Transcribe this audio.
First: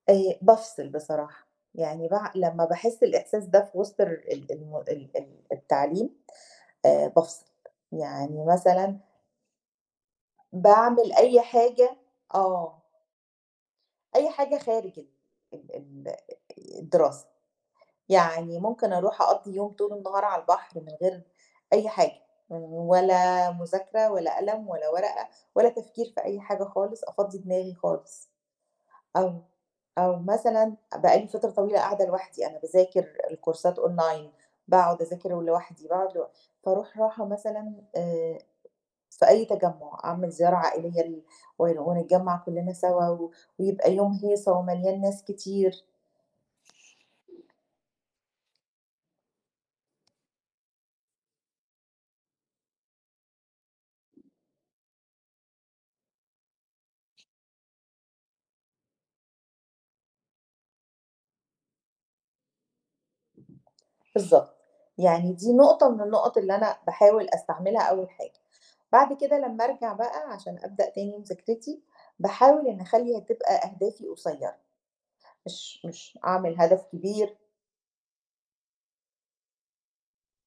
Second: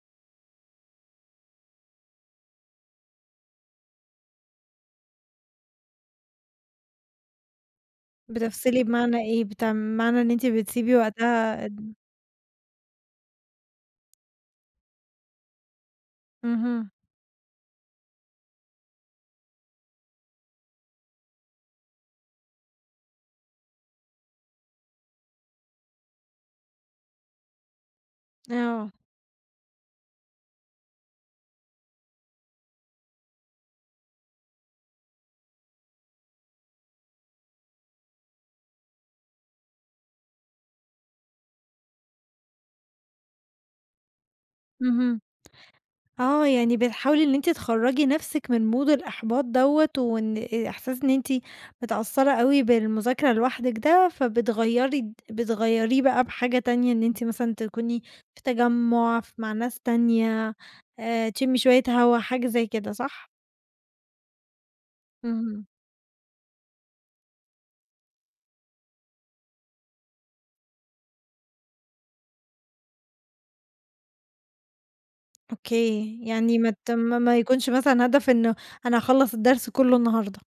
آآ بافصل بصراحة، يعني بع لمّا باحس الإحساس ده في وسط الر ال ال ال التعليم، آآ بافصل، يعني بتفصلي مثلًا بمعنى إيه؟ بتع معنى إن أنتِ بتسيبي باعمل أي وقتها ال حاجة آه. أي حاجة خارج ال ال اهم. الدراسة، يعني ممكن أروح أقَضي يوم طول النهار على البحر، من غير أي حاجة، ولا مذاكرة، ولا قلم، ولا ورقة، ولا تفكير في أي حاجة خالص، أفضي دماغي خالص. آه. أو أو مثلًا بَقى لي فترة طويلة قاعدة لوحدي، أنا باذاكر الكورسات أونلاين، باقعد أذاكر لوحدي، باقعد لو فاروح راحة مثلًا آآ في أي تجمُّع، أعمل زيارة عائلية، ل و ونتجمّع كلنا سوا، ويبقى يوم هيصة ومليان اهم، ناس كتير. آه، يعني بتحاولي إن أنتِ تخَرّجي نَفْسِك من mood الإحباط دوّة، وإن آآ إحساس إن أنتِ متأثرة أوي بالمذاكرة لوحدِك ده، فبتغيّري فبتغيّريه بَقى بحاجة تانية، إن أنتِ مثلًا تكوني في تجمُّع، ف مع ناس تانية، آآ تشمي شوية هوا، حاجة زي كده، صح؟ بالضبط، يعني دي اهم. نقطة من النقط اللي أنا باحاول أستعملها أول حاجة، بعد كده لما أرجَع بَقى عشان أبدأ تاني مذاكرتي، باحاول إني أخَلّي هتبقى أهدافي قصيرة، مش أوكي، مش يعني أعمل ما هدف ت ما ما كبير. يكونش مثلًا هدف إنه أنا هاخَلَّص الدرس كله النهاردة.